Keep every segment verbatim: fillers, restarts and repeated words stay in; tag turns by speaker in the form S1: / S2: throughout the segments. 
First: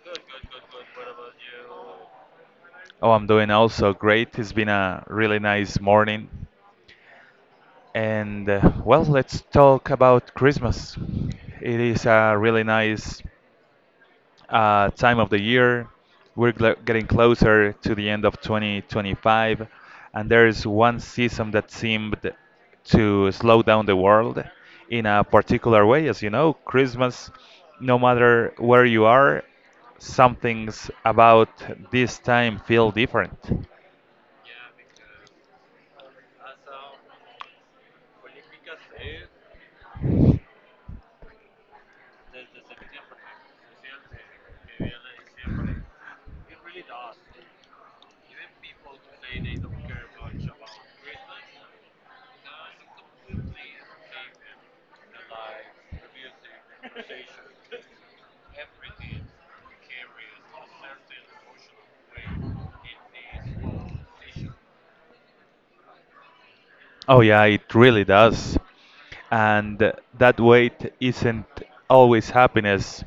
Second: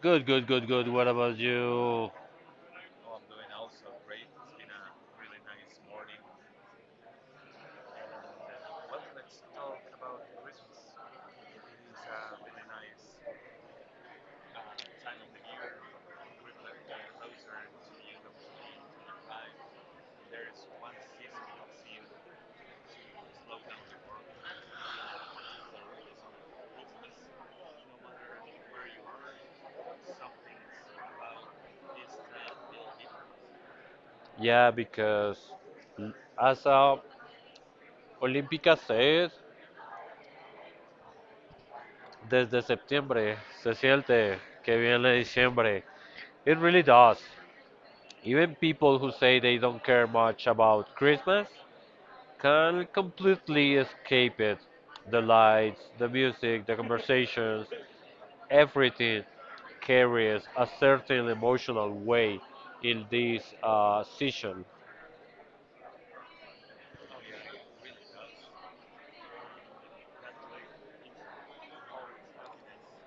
S1: Good, good, good, good. What about you?
S2: Oh, I'm doing also great. It's been a really nice morning. And uh, well, let's talk about Christmas. It is a really nice uh, time of the year. We're gl- getting closer to the end of twenty twenty-five, and there is one season that seemed to slow down the world in a particular way. As you know, Christmas, no matter where you are, some things about this time feel different.
S1: Yeah, because mm, as a Olímpica says, desde septiembre se siente que viene diciembre. It really does. Even people who say they don't care much about Christmas can completely escape it. The lights, the music, the conversations, everything carries a certain emotional weight in this uh, season.
S2: Oh yeah, it really does. And that weight isn't always happiness.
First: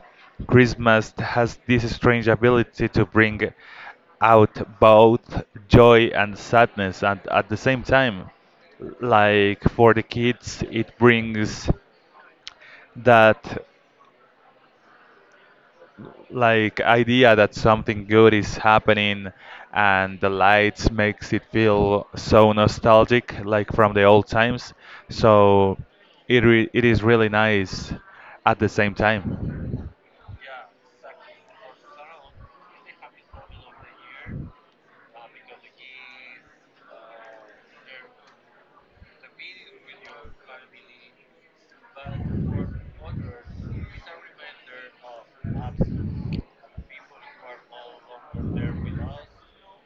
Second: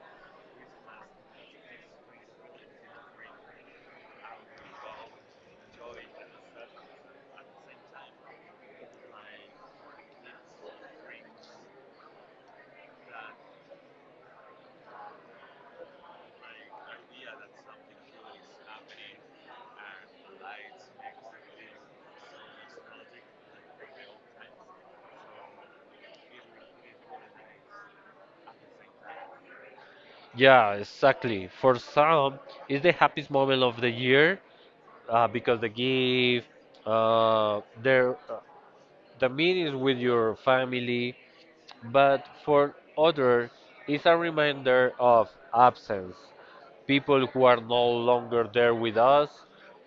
S2: Christmas has this strange ability to bring out both joy and sadness and at the same time. Like for the kids, it brings that like idea that something good is happening, and the lights makes it feel so nostalgic, like from the old times. So it re- it is really nice at the same time.
S1: Yeah, exactly. For some, it's the happiest moment of the year uh, because they give uh, their uh, the meetings with your family. But for other, it's a reminder of absence. People who are no longer there with us,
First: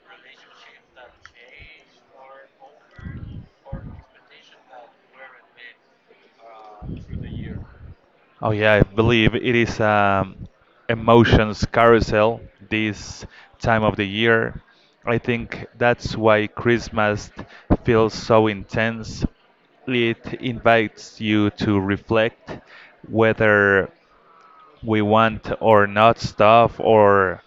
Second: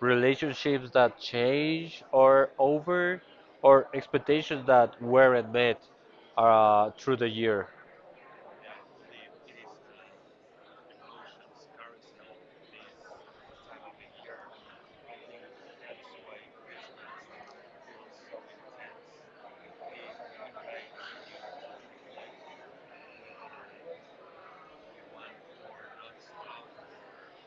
S1: relationships that change or over, or expectations that weren't met uh, through the year.
S2: Oh yeah, I believe it is um, emotions carousel this time of the year. I think that's why Christmas feels so intense. It invites you to reflect whether we want or not stuff, or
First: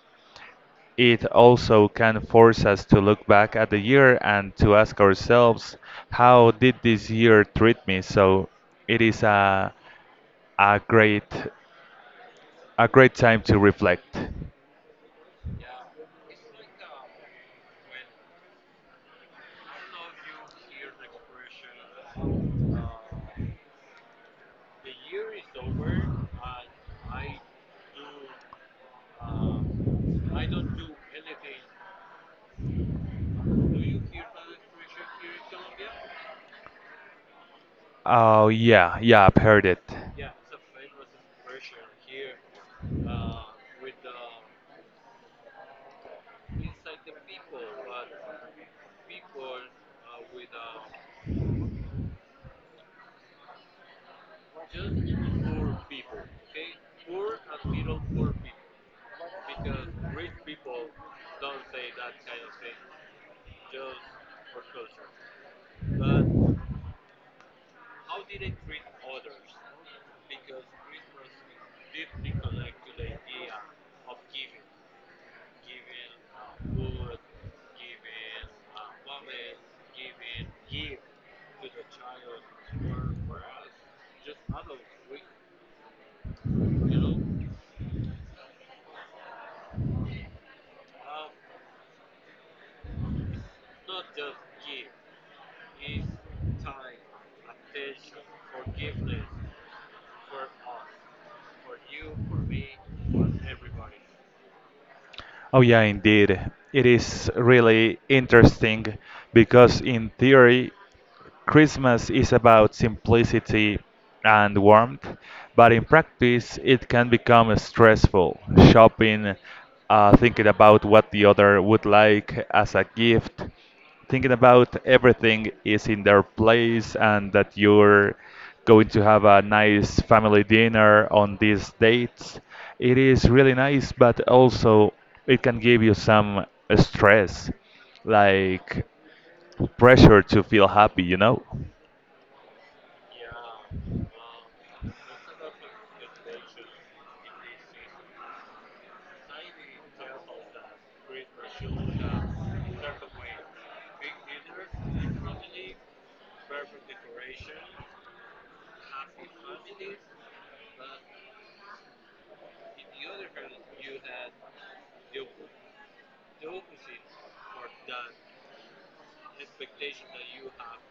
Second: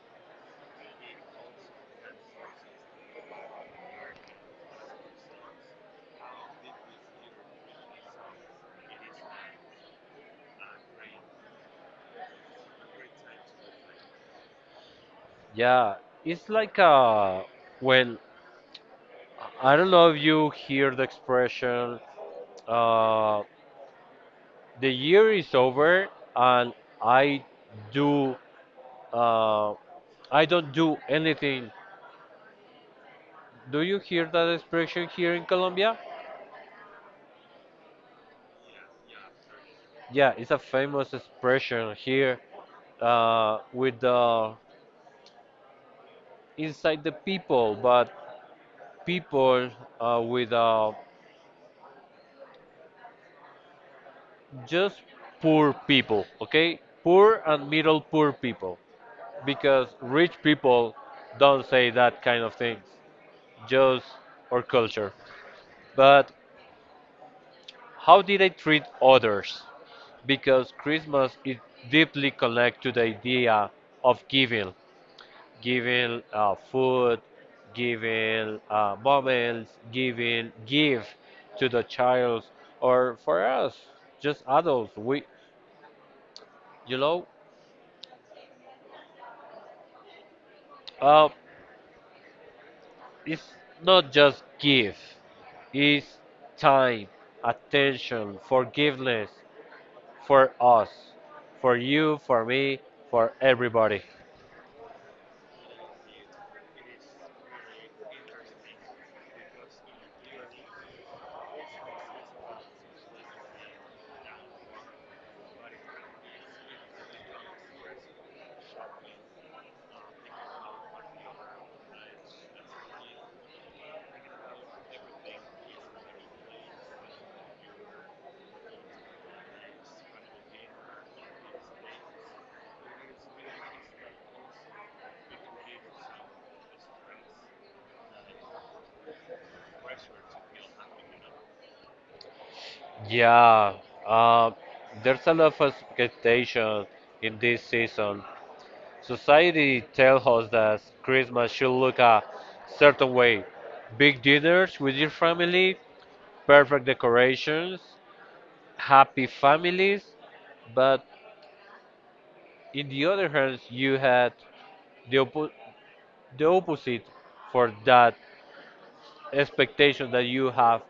S2: it also can force us to look back at the year and to ask ourselves, how did this year treat me? So it is a a great a great time to reflect.
S1: Yeah, it's like uh, when I don't know if you hear the expression, uh, the year is over and I do, uh, I don't do anything. Do you hear that expression here in Colombia?
S2: Oh yeah, yeah, I've heard it.
S1: Yeah, it's a famous expression here uh, with the inside the people, but people uh, with uh, just poor people, okay? Poor and middle poor people, because rich people don't say that kind of things, just our culture. But how did I treat others? Because Christmas is deeply connected to the idea of giving, giving uh, food, giving uh, moments, giving give to the child, or for us, just adults. We, you know, uh, it's not just give, it's time, attention, forgiveness for us, for you, for me, for everybody.
S2: Oh, yeah, indeed. It is really interesting because, in theory, Christmas is about simplicity and warmth, but in practice, it can become stressful. Shopping, uh, thinking about what the other would like as a gift, thinking about everything is in their place and that you're going to have a nice family dinner on these dates. It is really nice, but also it can give you some stress, like pressure to feel happy, you know?
S1: Yeah, uh, there's a lot of expectation in this season. Society tells us that Christmas should look a certain way. Big dinners with your family, perfect decorations, happy families, but in the other hand, you had the, oppo- the opposite for that expectation that you have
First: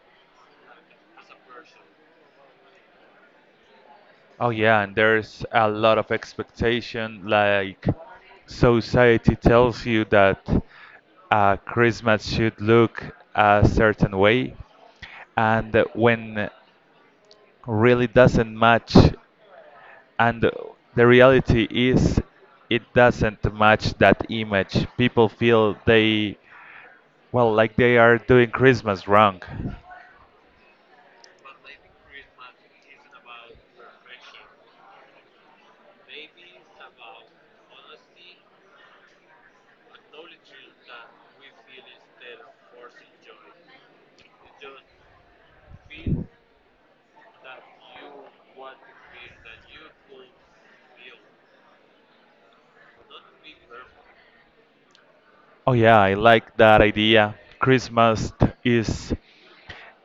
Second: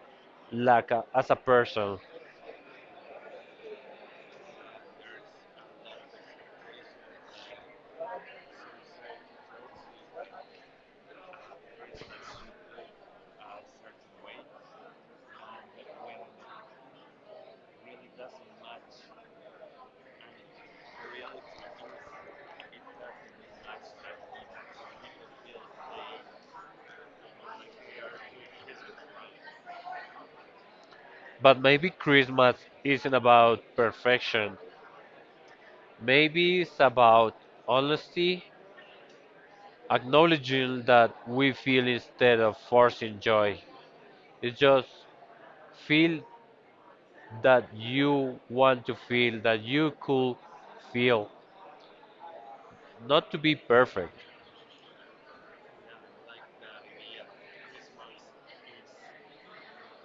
S1: like a, as a person.
S2: Oh yeah, and there's a lot of expectation. Like society tells you that uh, Christmas should look a certain way, and when really doesn't match, and the reality is it doesn't match that image. People feel they, well, like they are doing Christmas wrong.
S1: But maybe Christmas isn't about perfection. Maybe it's about honesty, acknowledging that we feel instead of forcing joy. It's just feel that you want to feel, that you could feel, not to be perfect.
S2: Oh yeah, I like that idea. Christmas is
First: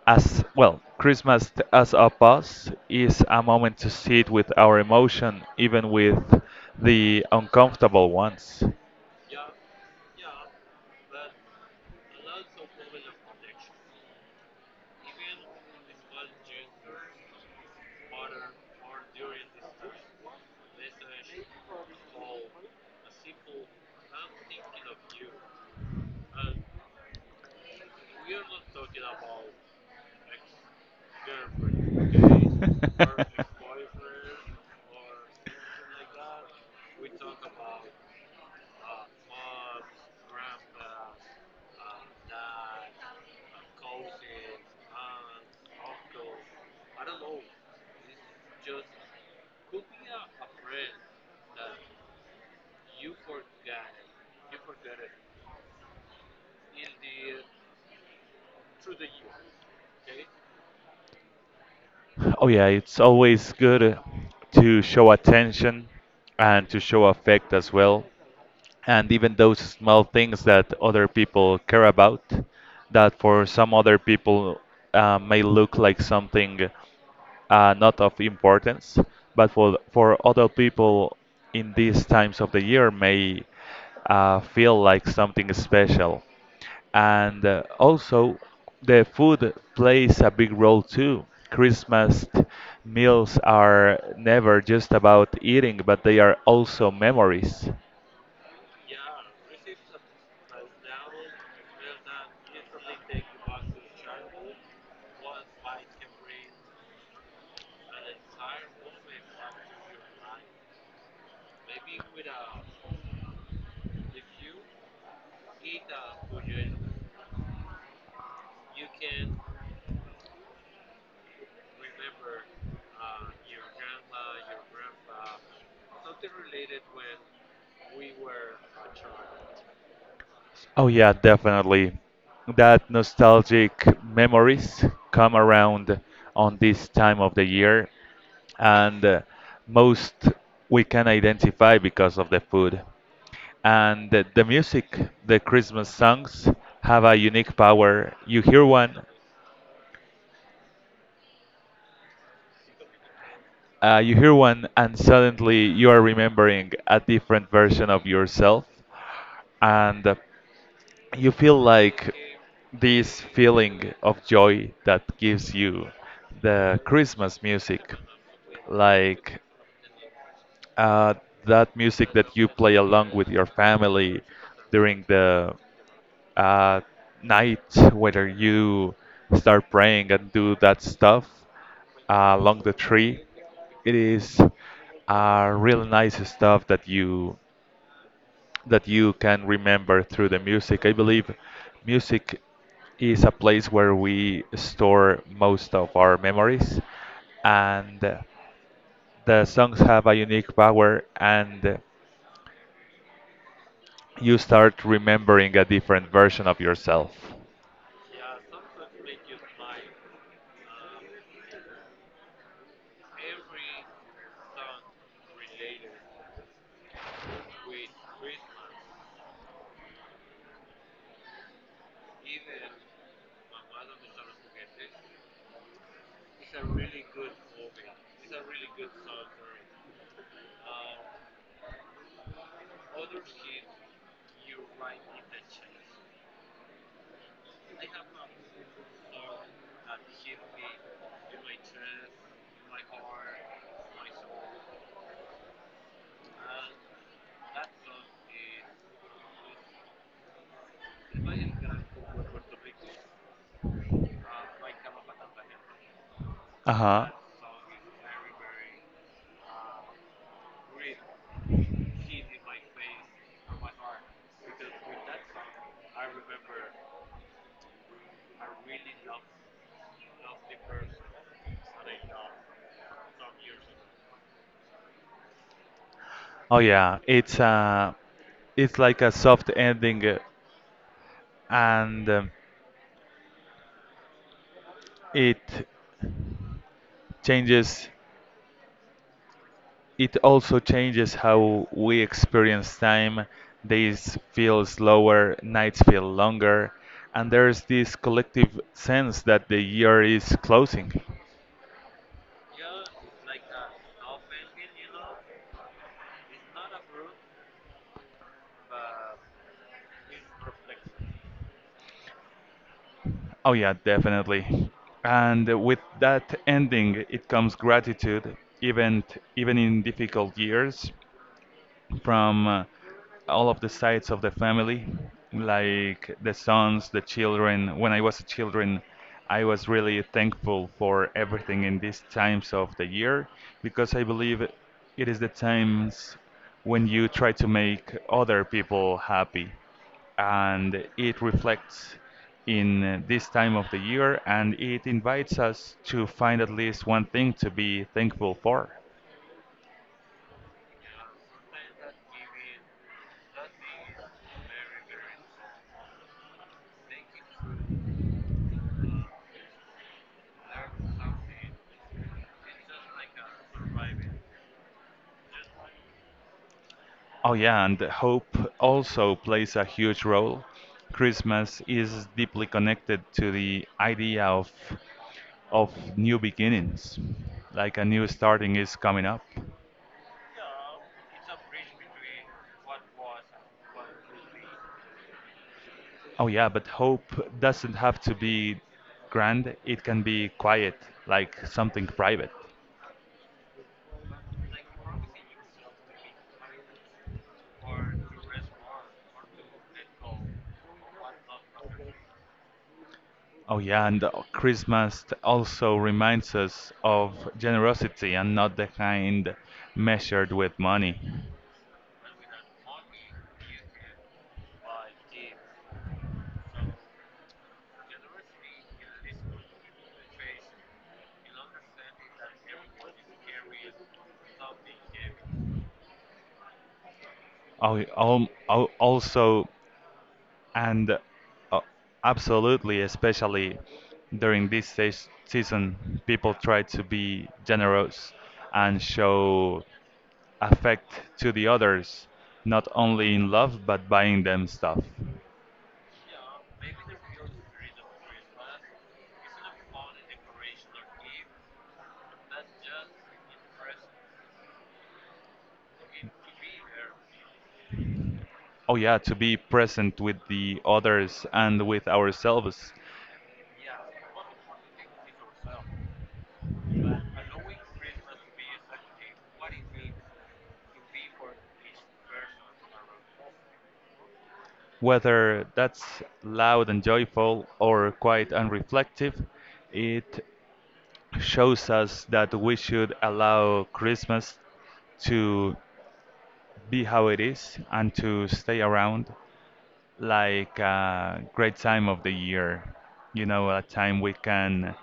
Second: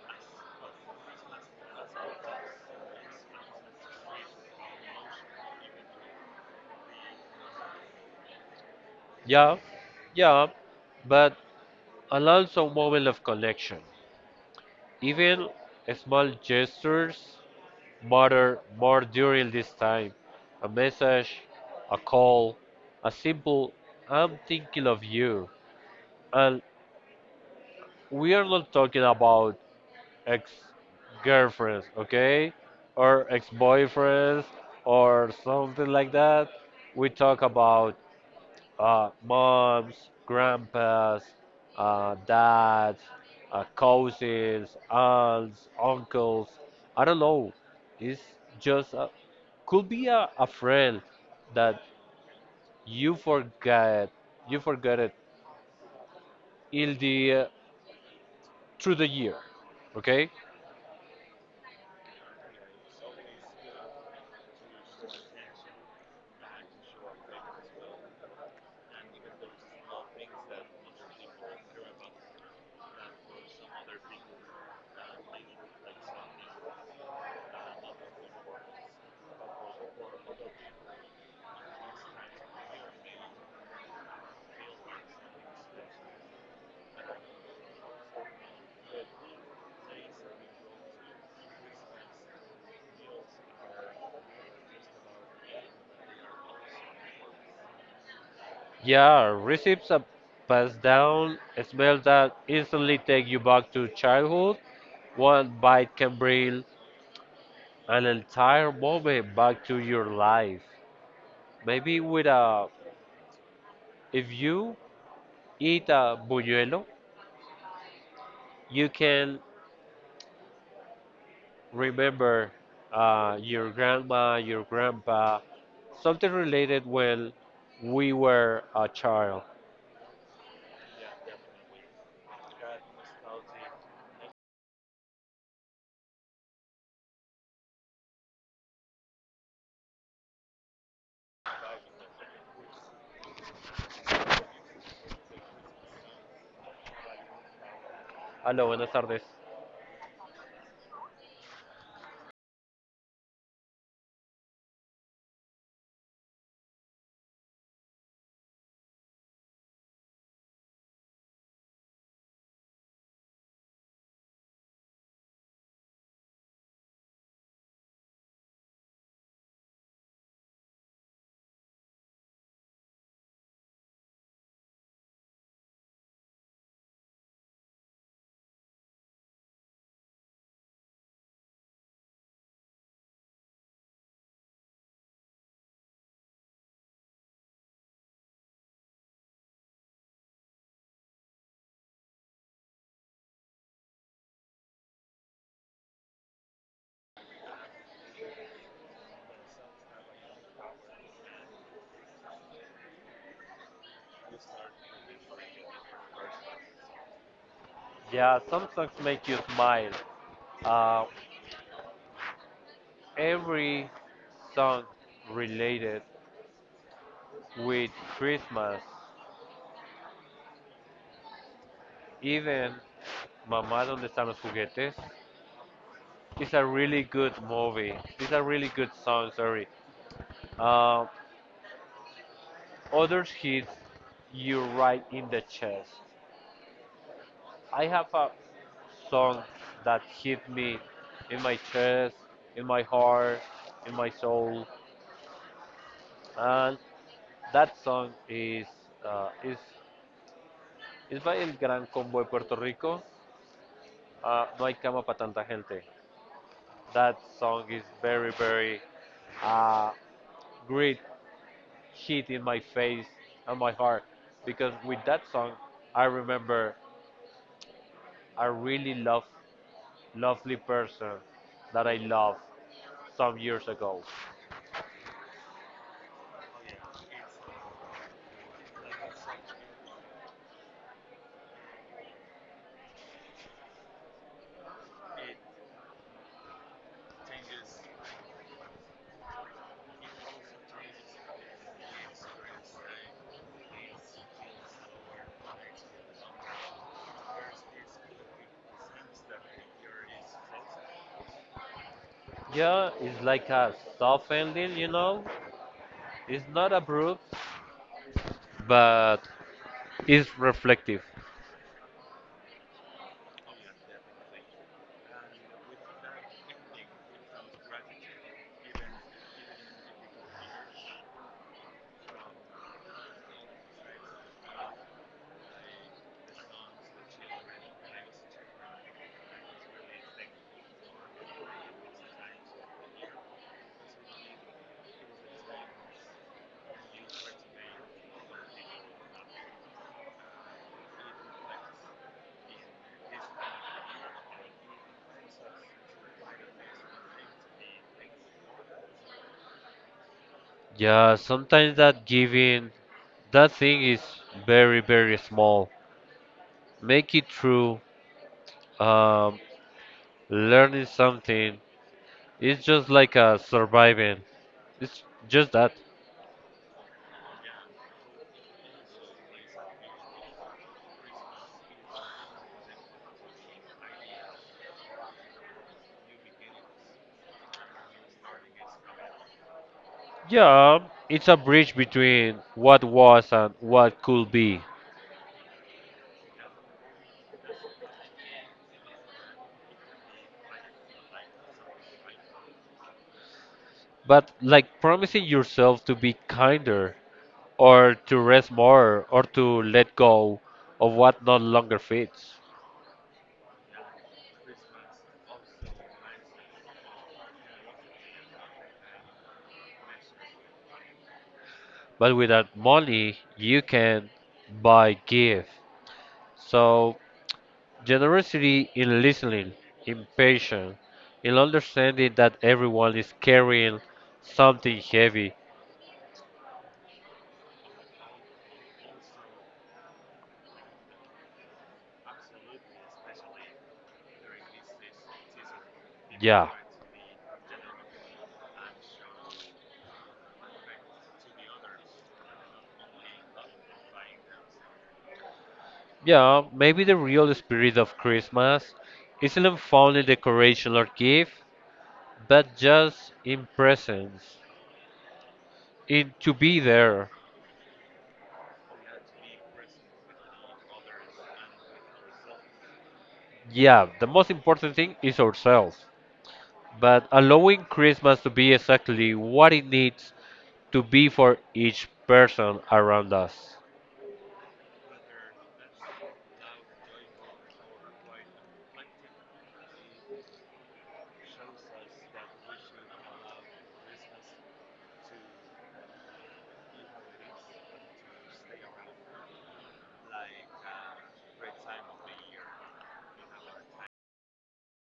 S2: as well, Christmas t- as a pause is a moment to sit with our emotion, even with the uncomfortable ones.
S1: Yeah, yeah, but allow some moment of connection. Even small gestures matter more during this time. A message, a call, a simple I'm thinking of you. And we are not talking about ex girlfriends, okay? Or ex boyfriends or something like that. We talk about uh, moms, grandpas, uh, dads, uh, cousins, aunts, uncles. I don't know. It's just a, could be a, a friend that you forget, you forget it in the uh, through the year. Okay?
S2: Oh yeah, it's always good uh, to show attention and to show affect as well, and even those small things that other people care about, that for some other people uh, may look like something uh, not of importance, but for for other people in these times of the year may uh, feel like something special. And uh, also the food plays a big role too. Christmas meals are never just about eating, but they are also memories.
S1: Yeah, receipts are passed down. Smells that instantly take you back to childhood. One bite can bring an entire moment back to your life. Maybe with a, if you eat a buñuelo, you can remember uh, your grandma, your grandpa, something related when we were a child.
S2: Oh yeah, definitely. That nostalgic memories come around on this time of the year, and uh, most we can identify because of the food. And the the music, the Christmas songs have a unique power. You hear
S1: Hello, buenas
S2: one,
S1: tardes.
S2: uh, you hear one, and suddenly you are remembering a different version of yourself. And you feel like this feeling of joy that gives you the Christmas music, like uh, that music that you play along with your family during the uh, night, whether you start praying and do that stuff uh, along the tree. It is uh, really nice stuff that you that you can remember through the music. I believe music is a place where we store most of our memories, and the songs have a unique power, and you start remembering a different version of yourself.
S1: Yeah, some songs make you smile. Uh, every song related with Christmas, even Mamá, ¿dónde están los juguetes? It's a really good movie. It's a really good song. Sorry. Uh, others hits you right in the chest. I have a song that hit me in my chest, in my heart, in my soul, and that song is uh, is is by El Gran Combo de Puerto Rico. Uh, no hay cama para tanta gente.
S2: Uh huh.
S1: That song is very very uh, great hit in my face and my heart because with that song I remember a really love lovely person that I loved some years ago.
S2: Oh yeah, it's uh it's like a soft ending, uh, and um, it changes. It also changes how we experience time. Days feel slower, nights feel longer, and there's this collective sense that the year is closing.
S1: Yeah, it's like a soft ending, you know. It's not abrupt, but it's reflective.
S2: Oh yeah, definitely. And with that ending, it comes gratitude, even even in difficult years. From uh, all of the sides of the family, like the sons, the children. When I was a children, I was really thankful for everything in these times of the year, because I believe it is the times when you try to make other people happy, and it reflects in this time of the year, and it invites us to find at least one thing to be thankful for.
S1: Yeah, sometimes that giving, that thing is very, very small. Make it through. Um, learning something. It's just like a surviving. It's just that.
S2: Oh yeah, and hope also plays a huge role. Christmas is deeply connected to the idea of of new beginnings, like a new starting is coming up.
S1: Yeah, it's a bridge between what was and what could be.
S2: Oh yeah, but hope doesn't have to be grand. It can be quiet, like something private.
S1: But like promising yourself to be kinder, or to rest more, or to let go of what no longer fits.
S2: Oh yeah, and uh, Christmas also reminds us of generosity, and not the kind measured with money.
S1: But without money, you can buy give. So, generosity in listening, in patience, in understanding that everyone is carrying something heavy.
S2: Oh, al- al- also and uh, Absolutely, especially during this se- season, people
S1: Yeah,
S2: try to be generous and show affect to the others, not only in love but buying them stuff.
S1: yeah, maybe the real spirit of Christmas isn't found in decoration or gift, but just in presence, in to be there.
S2: Oh yeah, to be present with the others and with ourselves,
S1: Yeah, the most important thing is ourselves, but allowing Christmas to be exactly what it needs to be for each person around us.
S2: whether that's loud and joyful or quite unreflective, it shows us that we should allow Christmas to be how it is and to stay around like a great time of the year. You know, a time we can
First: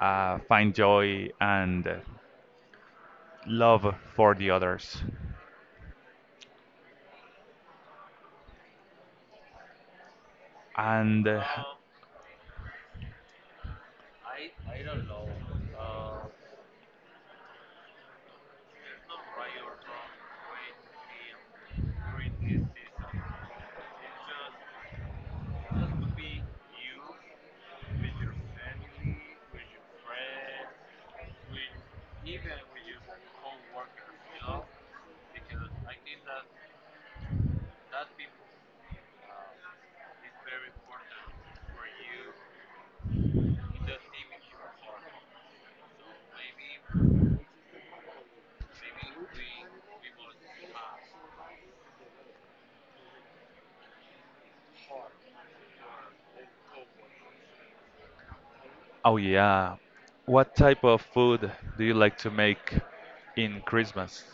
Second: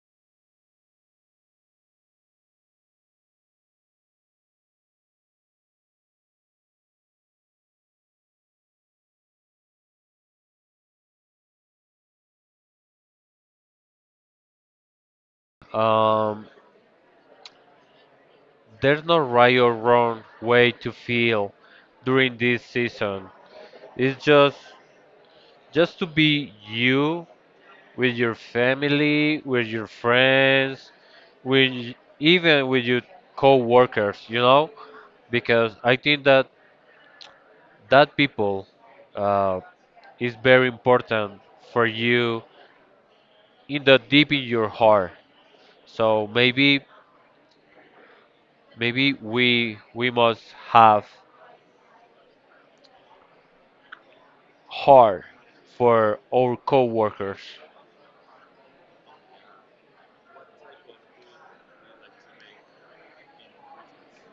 S2: uh, find joy and love for the others. And uh,
S1: Um, there's no right or wrong way to feel during this season. It's just just to be you with your family, with your friends, with y- even with your co-workers, you know, because I think that that people uh, is very important for you in the deep in your heart. So maybe maybe we we must have heart for our co-workers.
S2: oh yeah. What type of food do you like to make in Christmas?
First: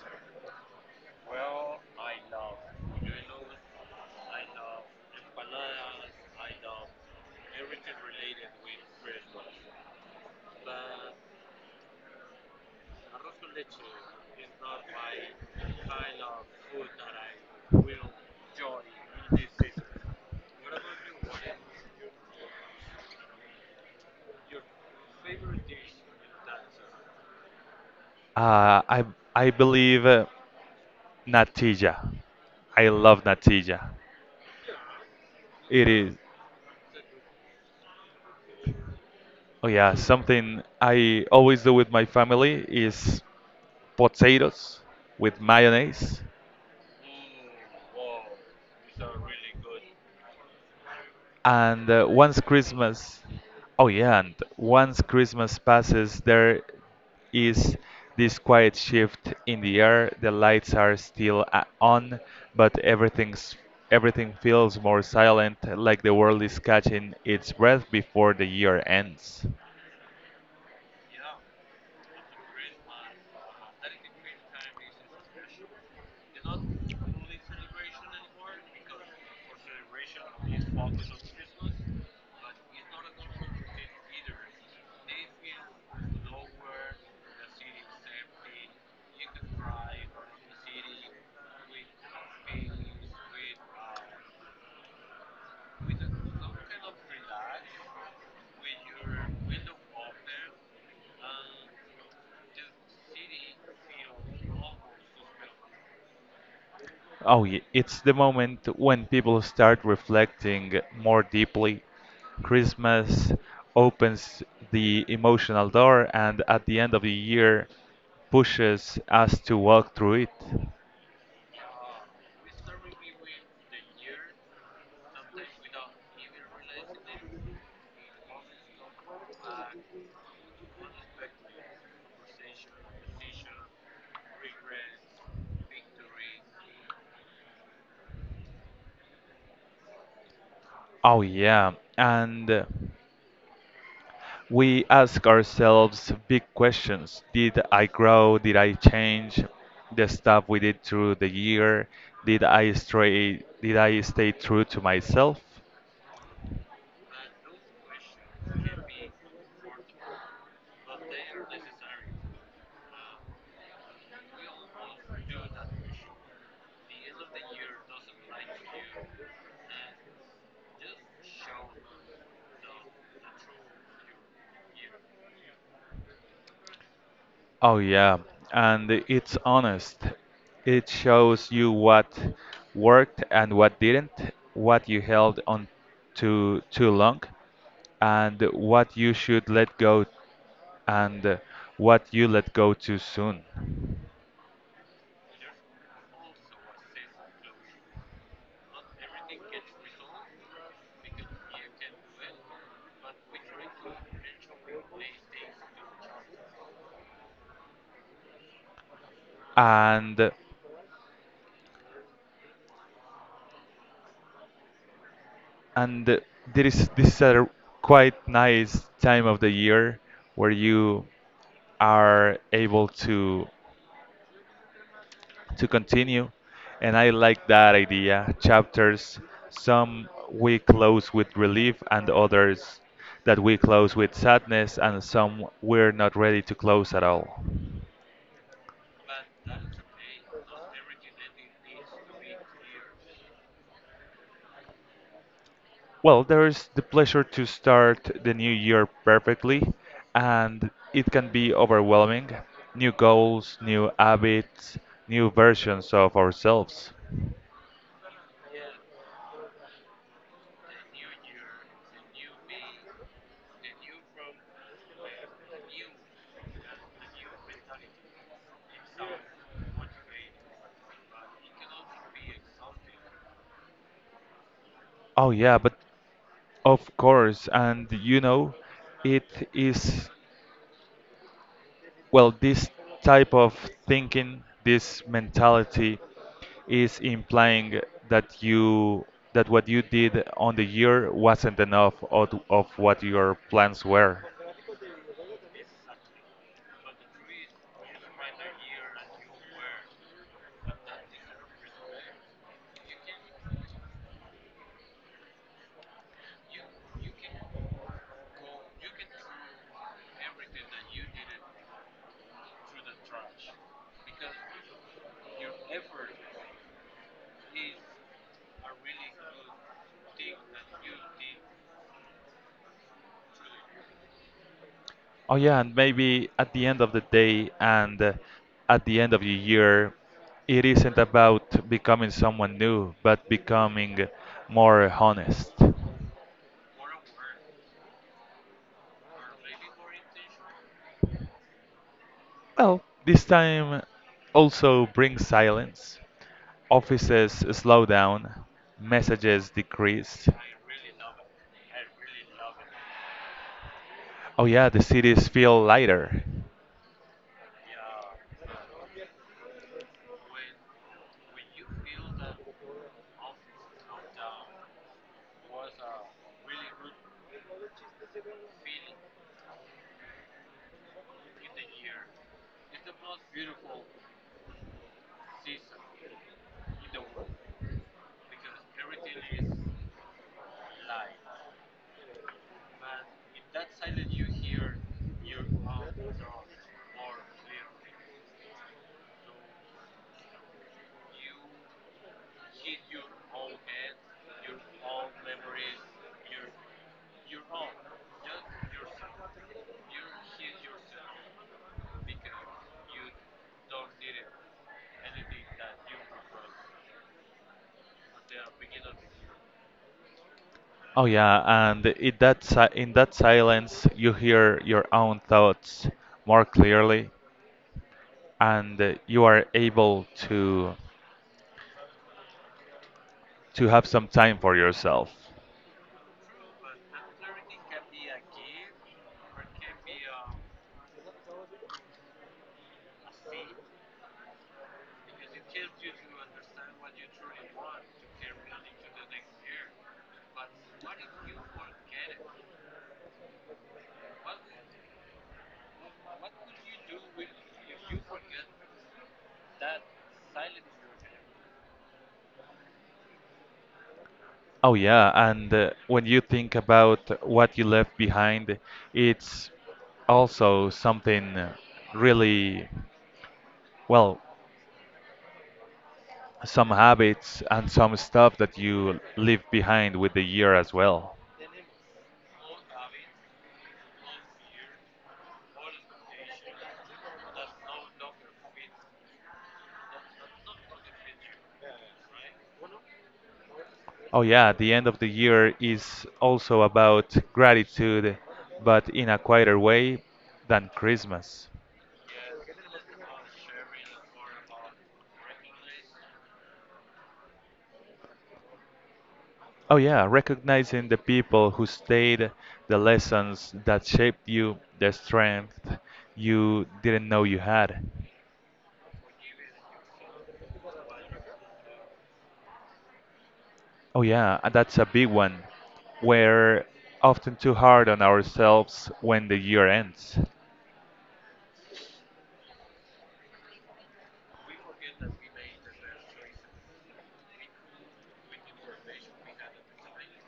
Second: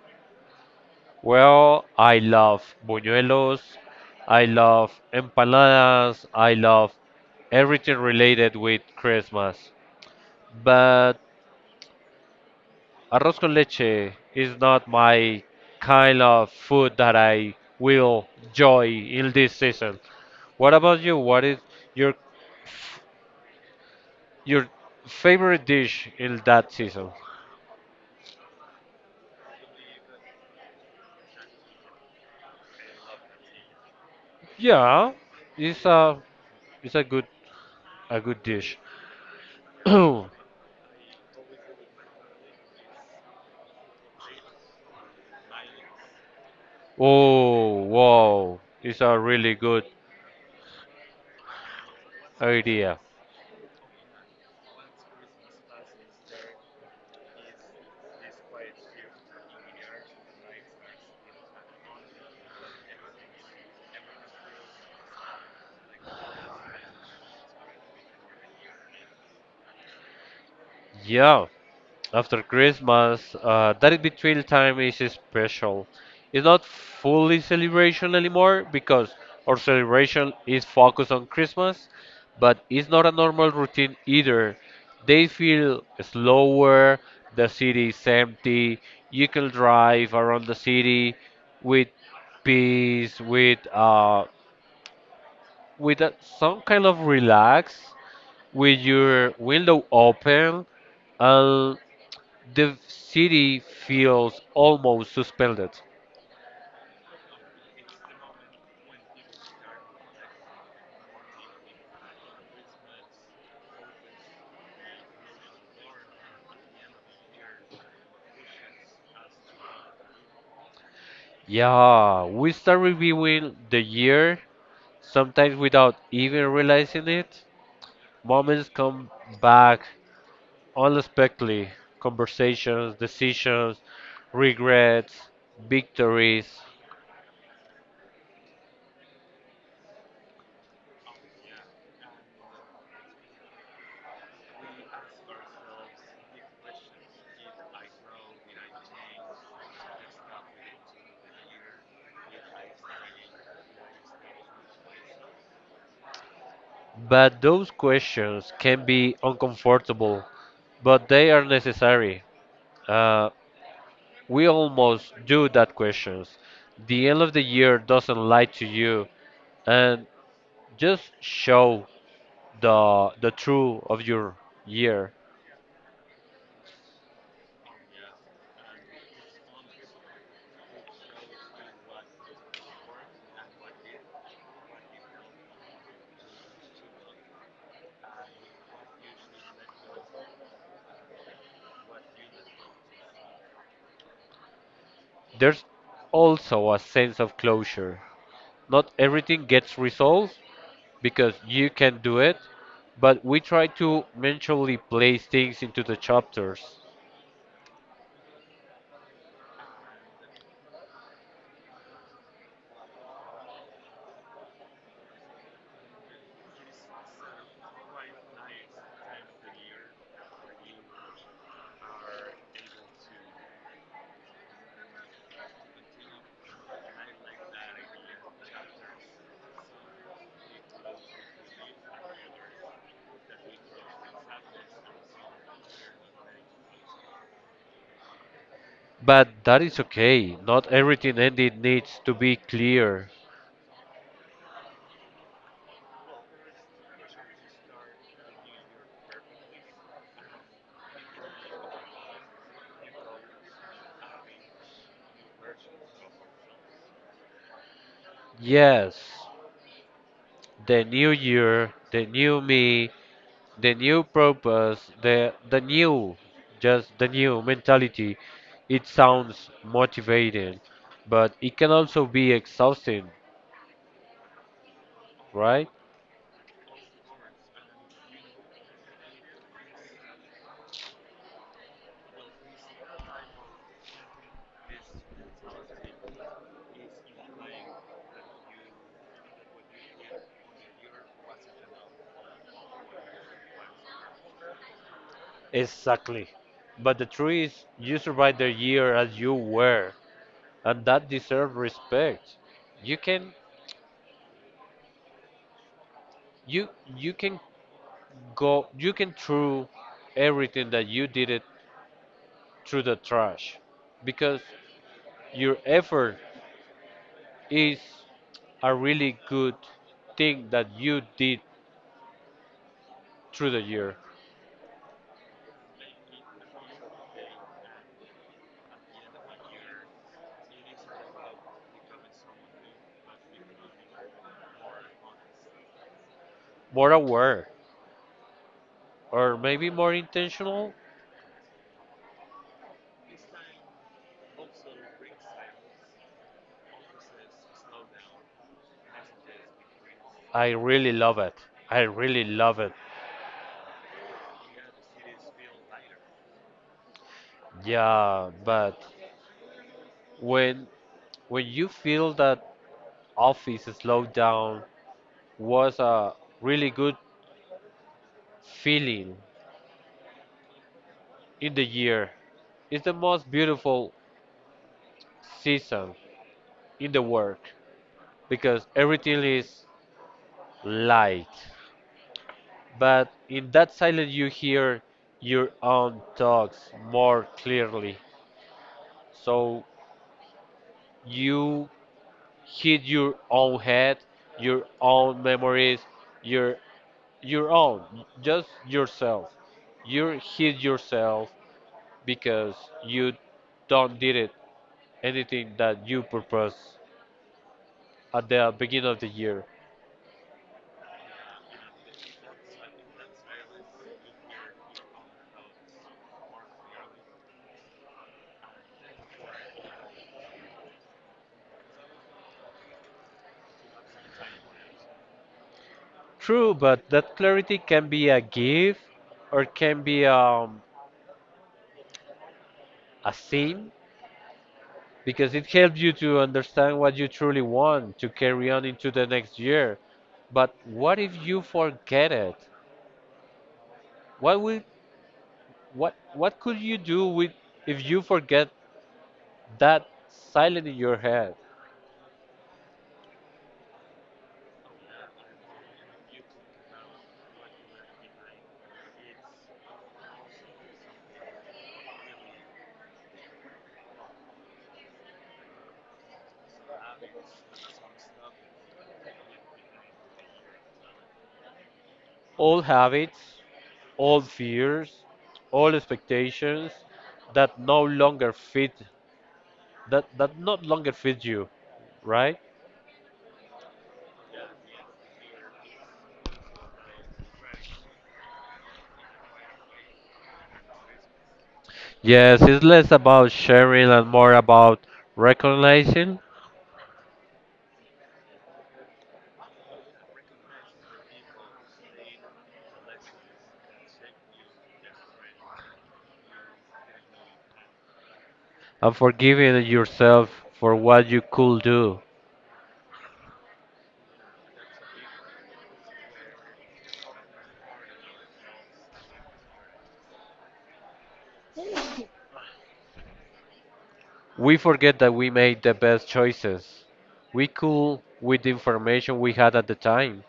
S1: Well, I love buñuelos, I love empanadas, I love everything related with Christmas. But arroz con leche is not my kind of food that I will enjoy in this season. What about you? What is your your favorite dish in that season?
S2: uh, I I believe uh, natilla. I love natilla.
S1: Yeah, it's
S2: It is.
S1: a it's a good a good dish.
S2: Oh yeah,
S1: Oh
S2: something I always do with my family is potatoes with mayonnaise.
S1: wow, it's a really good
S2: And uh, once
S1: idea.
S2: Christmas, oh yeah, and once Christmas passes, there is this quiet shift in the air. The lights are still a- on, but everything's everything feels more silent, like the world is catching its breath before the year ends.
S1: Yeah, after Christmas, uh, that betrayal time is special. It's not fully celebration anymore because our celebration is focused on Christmas, but it's not a normal routine either. They feel slower, the city is empty, you can drive around the city with peace, with uh, with a, some kind of relax, with your window open, and the city feels almost suspended.
S2: Oh, yeah. It's the moment when people start reflecting more deeply. Christmas opens the emotional door, and at the end of the year, pushes us to walk through it.
S1: Yeah, we start reviewing the year, sometimes without even realizing it. Moments come back unexpectedly, conversations, decisions, regrets, victories.
S2: Oh, yeah. And uh, we ask ourselves big questions. Did I grow? Did I change? The stuff we did through the year? Did I stray? Did I stay true to myself?
S1: But those questions can be uncomfortable, but they are necessary. Uh, we almost do that questions. The end of the year doesn't lie to you, and just show the the true of your year.
S2: Oh yeah, and it's honest. It shows you what worked and what didn't, what you held on to too long, and what you should let go, and what you let go too soon.
S1: There's also a sense of closure. Not everything gets resolved because you can do it, but we try to mentally place things into the chapters.
S2: And and there is this is a quite nice time of the year where you are able to to continue. And I like that idea. Chapters, some we close with relief, and others that we close with sadness, and some we're not ready to close at all.
S1: But that is okay. Not everything ended needs to be clear.
S2: Well, there's the pleasure to start the new year perfectly, and it can be overwhelming. New goals, new habits, new versions of ourselves.
S1: Yes, the new year, the new me, the new purpose, the the new, just the new mentality. It sounds motivating, but it can also be exhausting,
S2: Oh, yeah,
S1: right?
S2: but of course, and you know, it is, well, this type of thinking, this mentality is implying that you that what you did on the year wasn't enough of, of what your plans were.
S1: Exactly. But the truth is, you survived the year as you were, and that deserves respect. You can you you can go you can throw everything that you did it through the trash because your effort is a really good thing that you did through the year.
S2: Oh yeah, and maybe at the end of the day, and uh, at the end of the year, it isn't about becoming someone new, but becoming more honest.
S1: More aware or maybe more intentional.
S2: Well, this time also brings silence. Offices slow down, messages decrease.
S1: I really love it. I really love it.
S2: Oh yeah, the cities feel lighter.
S1: Yeah, but when when you feel that office slowdown was a really good feeling in the year, it's the most beautiful season in the work because everything is light, but in that silence you hear your own thoughts more clearly. So you hit your own head, your own memories, your your own, just yourself. You hit yourself because you don't did it anything that you purpose at the beginning of the year.
S2: Oh yeah, and it that si- in that silence you hear your own thoughts more clearly, and uh, you are able to to have some time for yourself.
S1: True, but that clarity can be a gift or can be um, a sin because it helps you to understand what you truly want to carry on into the next year. But what if you forget it? What would what what could you do with if you forget that silent in your head?
S2: Oh yeah, and uh, when you think about what you left behind, it's also something really, well, some habits and some stuff that you leave behind with the year as well.
S1: Old habits, old fears, old expectations that no longer fit, that that no longer fit you, right?
S2: Oh yeah, the end of the year is also about gratitude, but in a quieter way than Christmas.
S1: Yes, it's less about sharing and more about recognizing
S2: Oh, yeah, recognizing the people who stayed, the lessons that shaped you, the strength you didn't know you had.
S1: and forgiving yourself for what you could do.
S2: Oh, yeah, and that's a big one. We're often too hard on ourselves when the year ends.
S1: We forget that we made the best choices. We could with the information we had at the time.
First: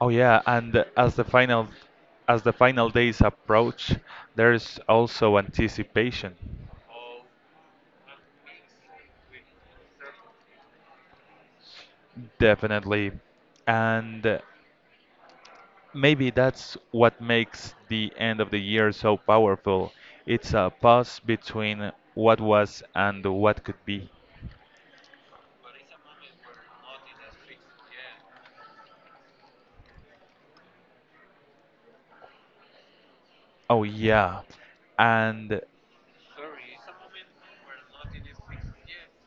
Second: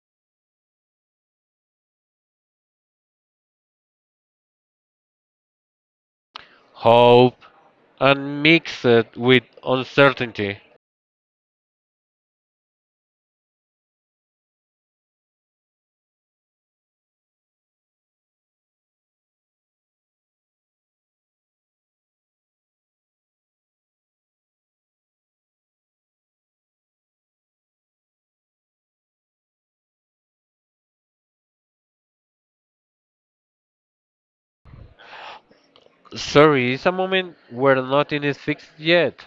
S2: Oh, yeah, and as the final as the final days approach, there's also anticipation.
S1: Hope and mix it with uncertainty.
S2: Definitely. And maybe that's what makes the end of the year so powerful. It's a pause between what was and what could be. Oh, yeah. And
S1: Sorry, it's a moment where nothing is fixed yet.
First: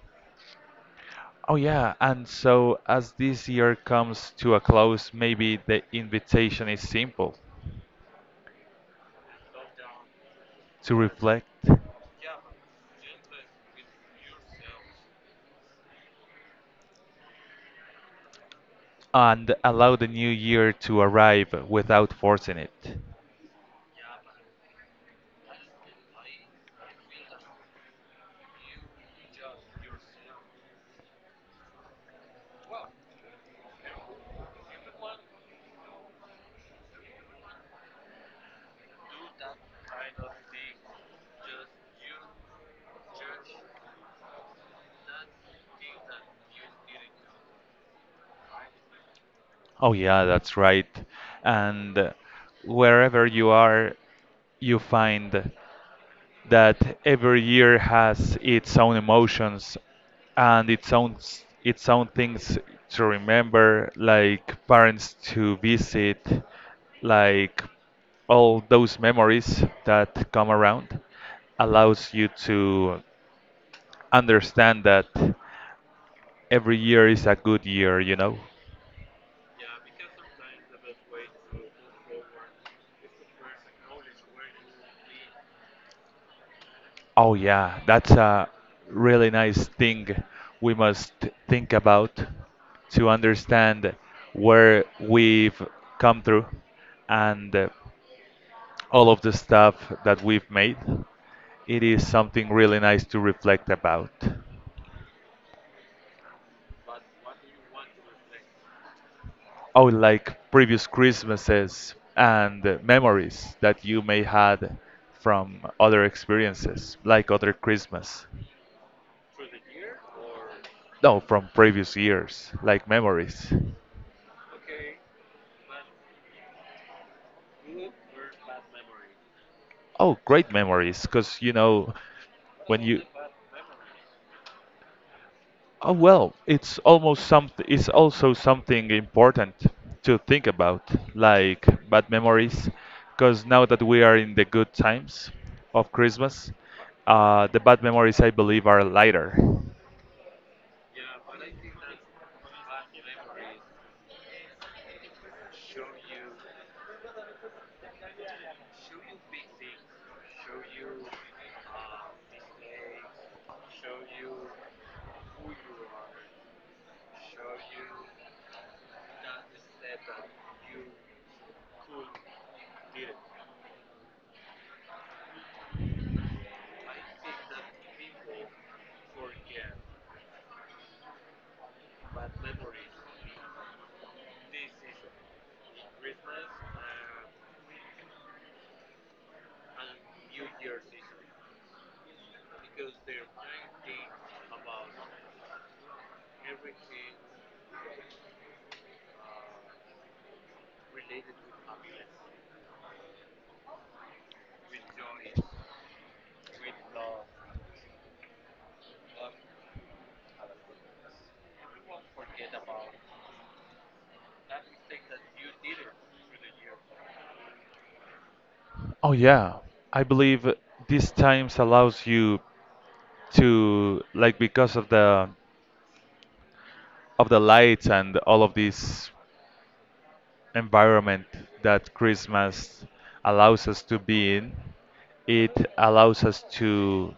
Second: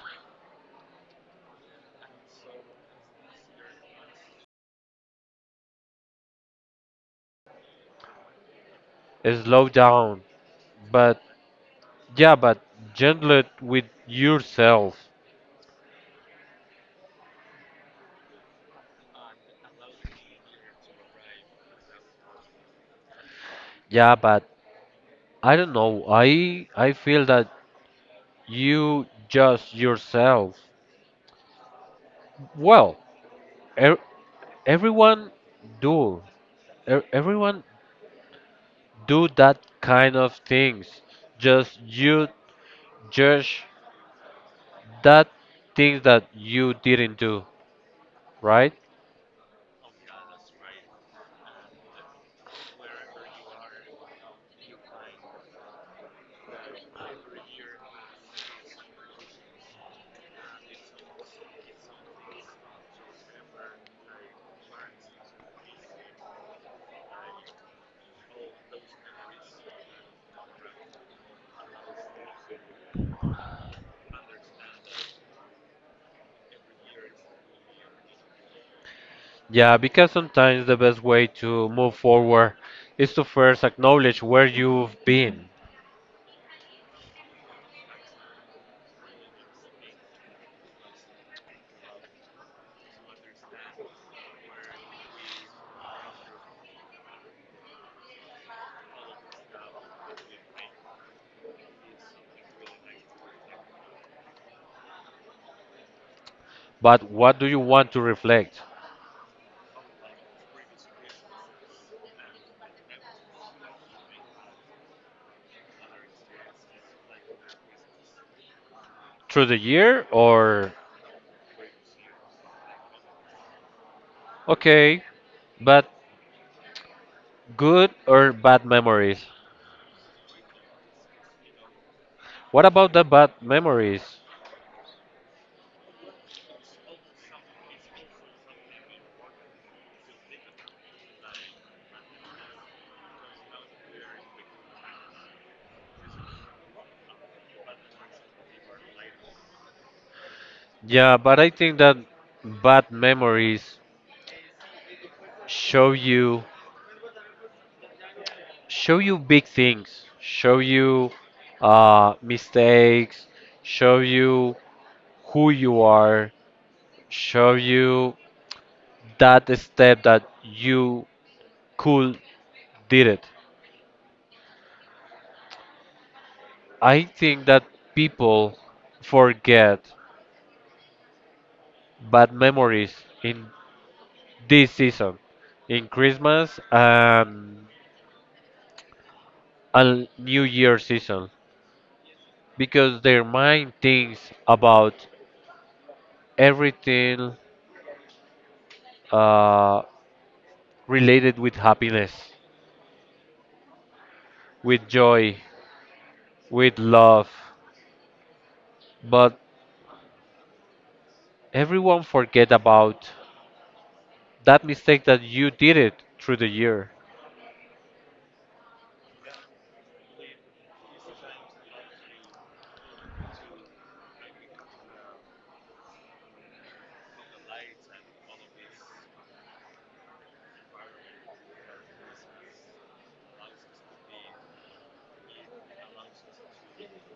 S2: oh, yeah. And so, as this year comes to a close, maybe the invitation is simple,
S1: Slow down.
S2: to
S1: But
S2: reflect
S1: yeah, but gentle it with yourself.
S2: and allow the new year to arrive without forcing it.
S1: Yeah, but I don't know. I I feel that you just yourself. Well, er. everyone do er, everyone do that kind of things, just you judge that things that you didn't do right.
S2: Oh, yeah, that's right. And wherever you are, you find that every year has its own emotions and its own s- its own things to remember, like parents to visit, like all those memories that come around allows you to understand that every year is a good year, you know.
S1: Yeah, because sometimes the best way to move forward is to first acknowledge where you've been.
S2: Oh yeah, that's a really nice thing we must think about, to understand where we've come through, and uh, all of the stuff that we've made. It is something really nice to reflect about.
S1: But what do you want to reflect
S2: Oh, like previous Christmases, and uh, memories that you may had from other experiences, like other Christmas.
S1: through the year or
S2: No, from previous years, like memories.
S1: okay, but good or bad memories,
S2: Oh, great memories, because you know
S1: what
S2: when
S1: about
S2: you
S1: the bad memories?
S2: oh well, it's almost something. It's also something important to think about, like bad memories, because now that we are in the good times of Christmas, uh, the bad memories I believe are lighter.
S1: Yeah, but I think that bad memories show you show you big things, show you uh, mistakes, show you who you are, show you that step that you could did it. I think that people forget bad memories in this season, in Christmas and, and new year season, because their mind thinks about everything uh, related with happiness, with joy, with love. But everyone forget about that mistake that you did it through the year.
S2: Oh yeah, I believe these times allows you to, like, because of the of the lights and all of these environment that Christmas allows us to be in, it allows us to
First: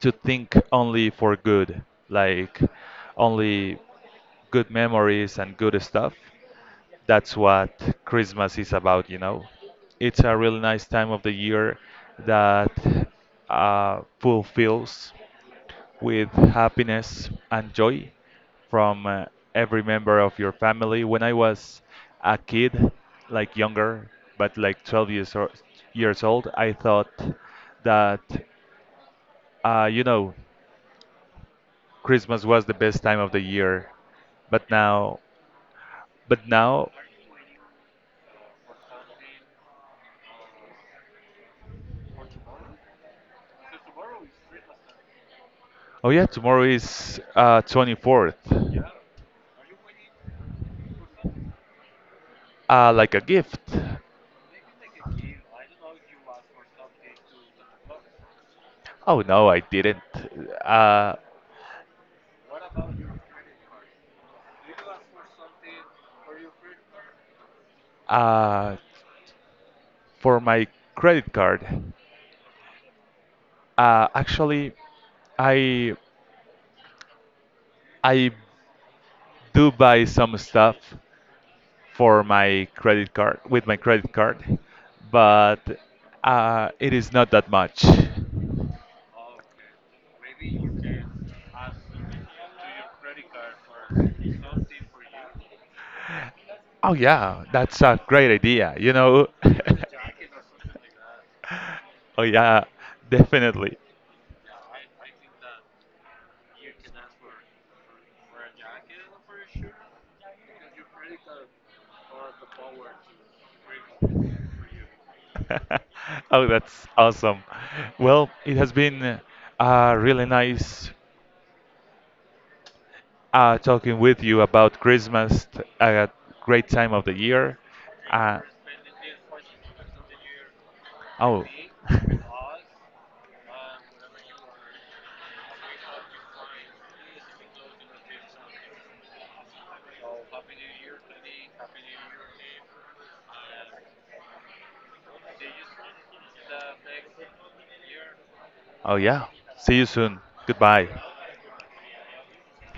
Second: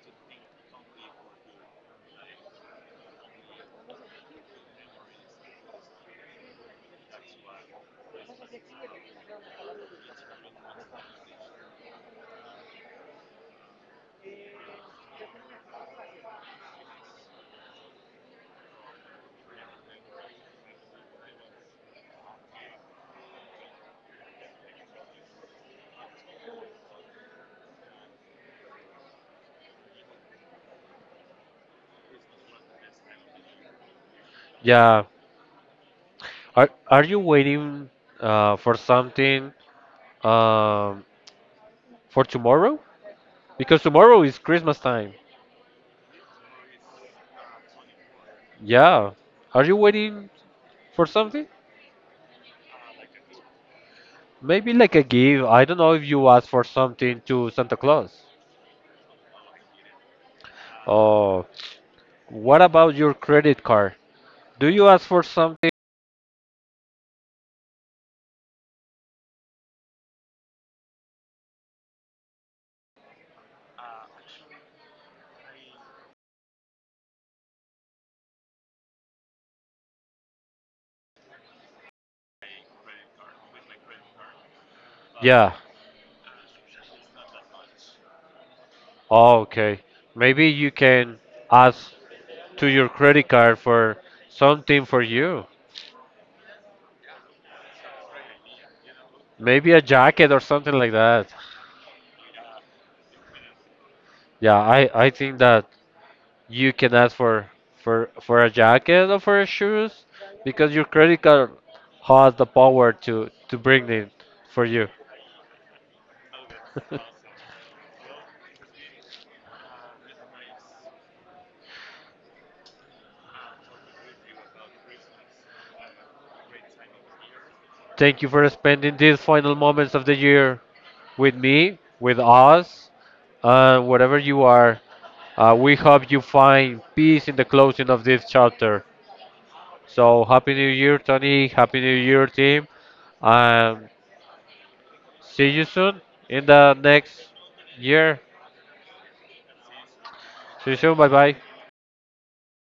S2: to think only for good, like only good memories and good stuff. That's what Christmas is about, you know. It's a really nice time of the year that uh, fulfills with happiness and joy from uh, every member of your family. When I was a kid, like younger, but like twelve years or, years old, I thought that uh, you know, Christmas was the best time of the year. But
S1: Yeah.
S2: now, but
S1: Are
S2: now,
S1: are you waiting uh, for something um, for tomorrow? Because tomorrow is Christmas time.
S2: oh yeah, tomorrow is uh, the twenty-fourth.
S1: Yeah. Are you waiting for something?
S2: Uh, like a gift.
S1: Maybe like a gift. I don't know if you ask for something to Santa Claus.
S2: Oh no, I didn't. Uh,
S1: Oh, what about your credit card? Do you ask for something?
S2: uh, for my credit card. Uh, actually, I I do buy some stuff for my credit card with my credit card,
S1: Yeah.
S2: but uh, it is not that much.
S1: Oh, okay. Maybe you can ask to your credit card for something for you.
S2: Oh yeah, that's a great idea, you know.
S1: Maybe a jacket or something like that.
S2: Oh yeah, definitely.
S1: Yeah, I, I think that you can ask for, for for a jacket or for shoes because your credit card has the power to, to bring it for you.
S2: Oh, that's awesome. Well, it has been a really nice uh, talking with you about Christmas, t- a great time of the year.
S1: Thank you
S2: Uh,
S1: for spending these final moments of the year with
S2: oh.
S1: me, with us, and wherever you are. Uh, we hope you find peace in the closing of this chapter. So happy New Year, Tony. Happy New Year, team. Um, see you soon in the next year.
S2: Oh, yeah. See you soon.
S1: See you
S2: Goodbye.
S1: soon. Bye bye.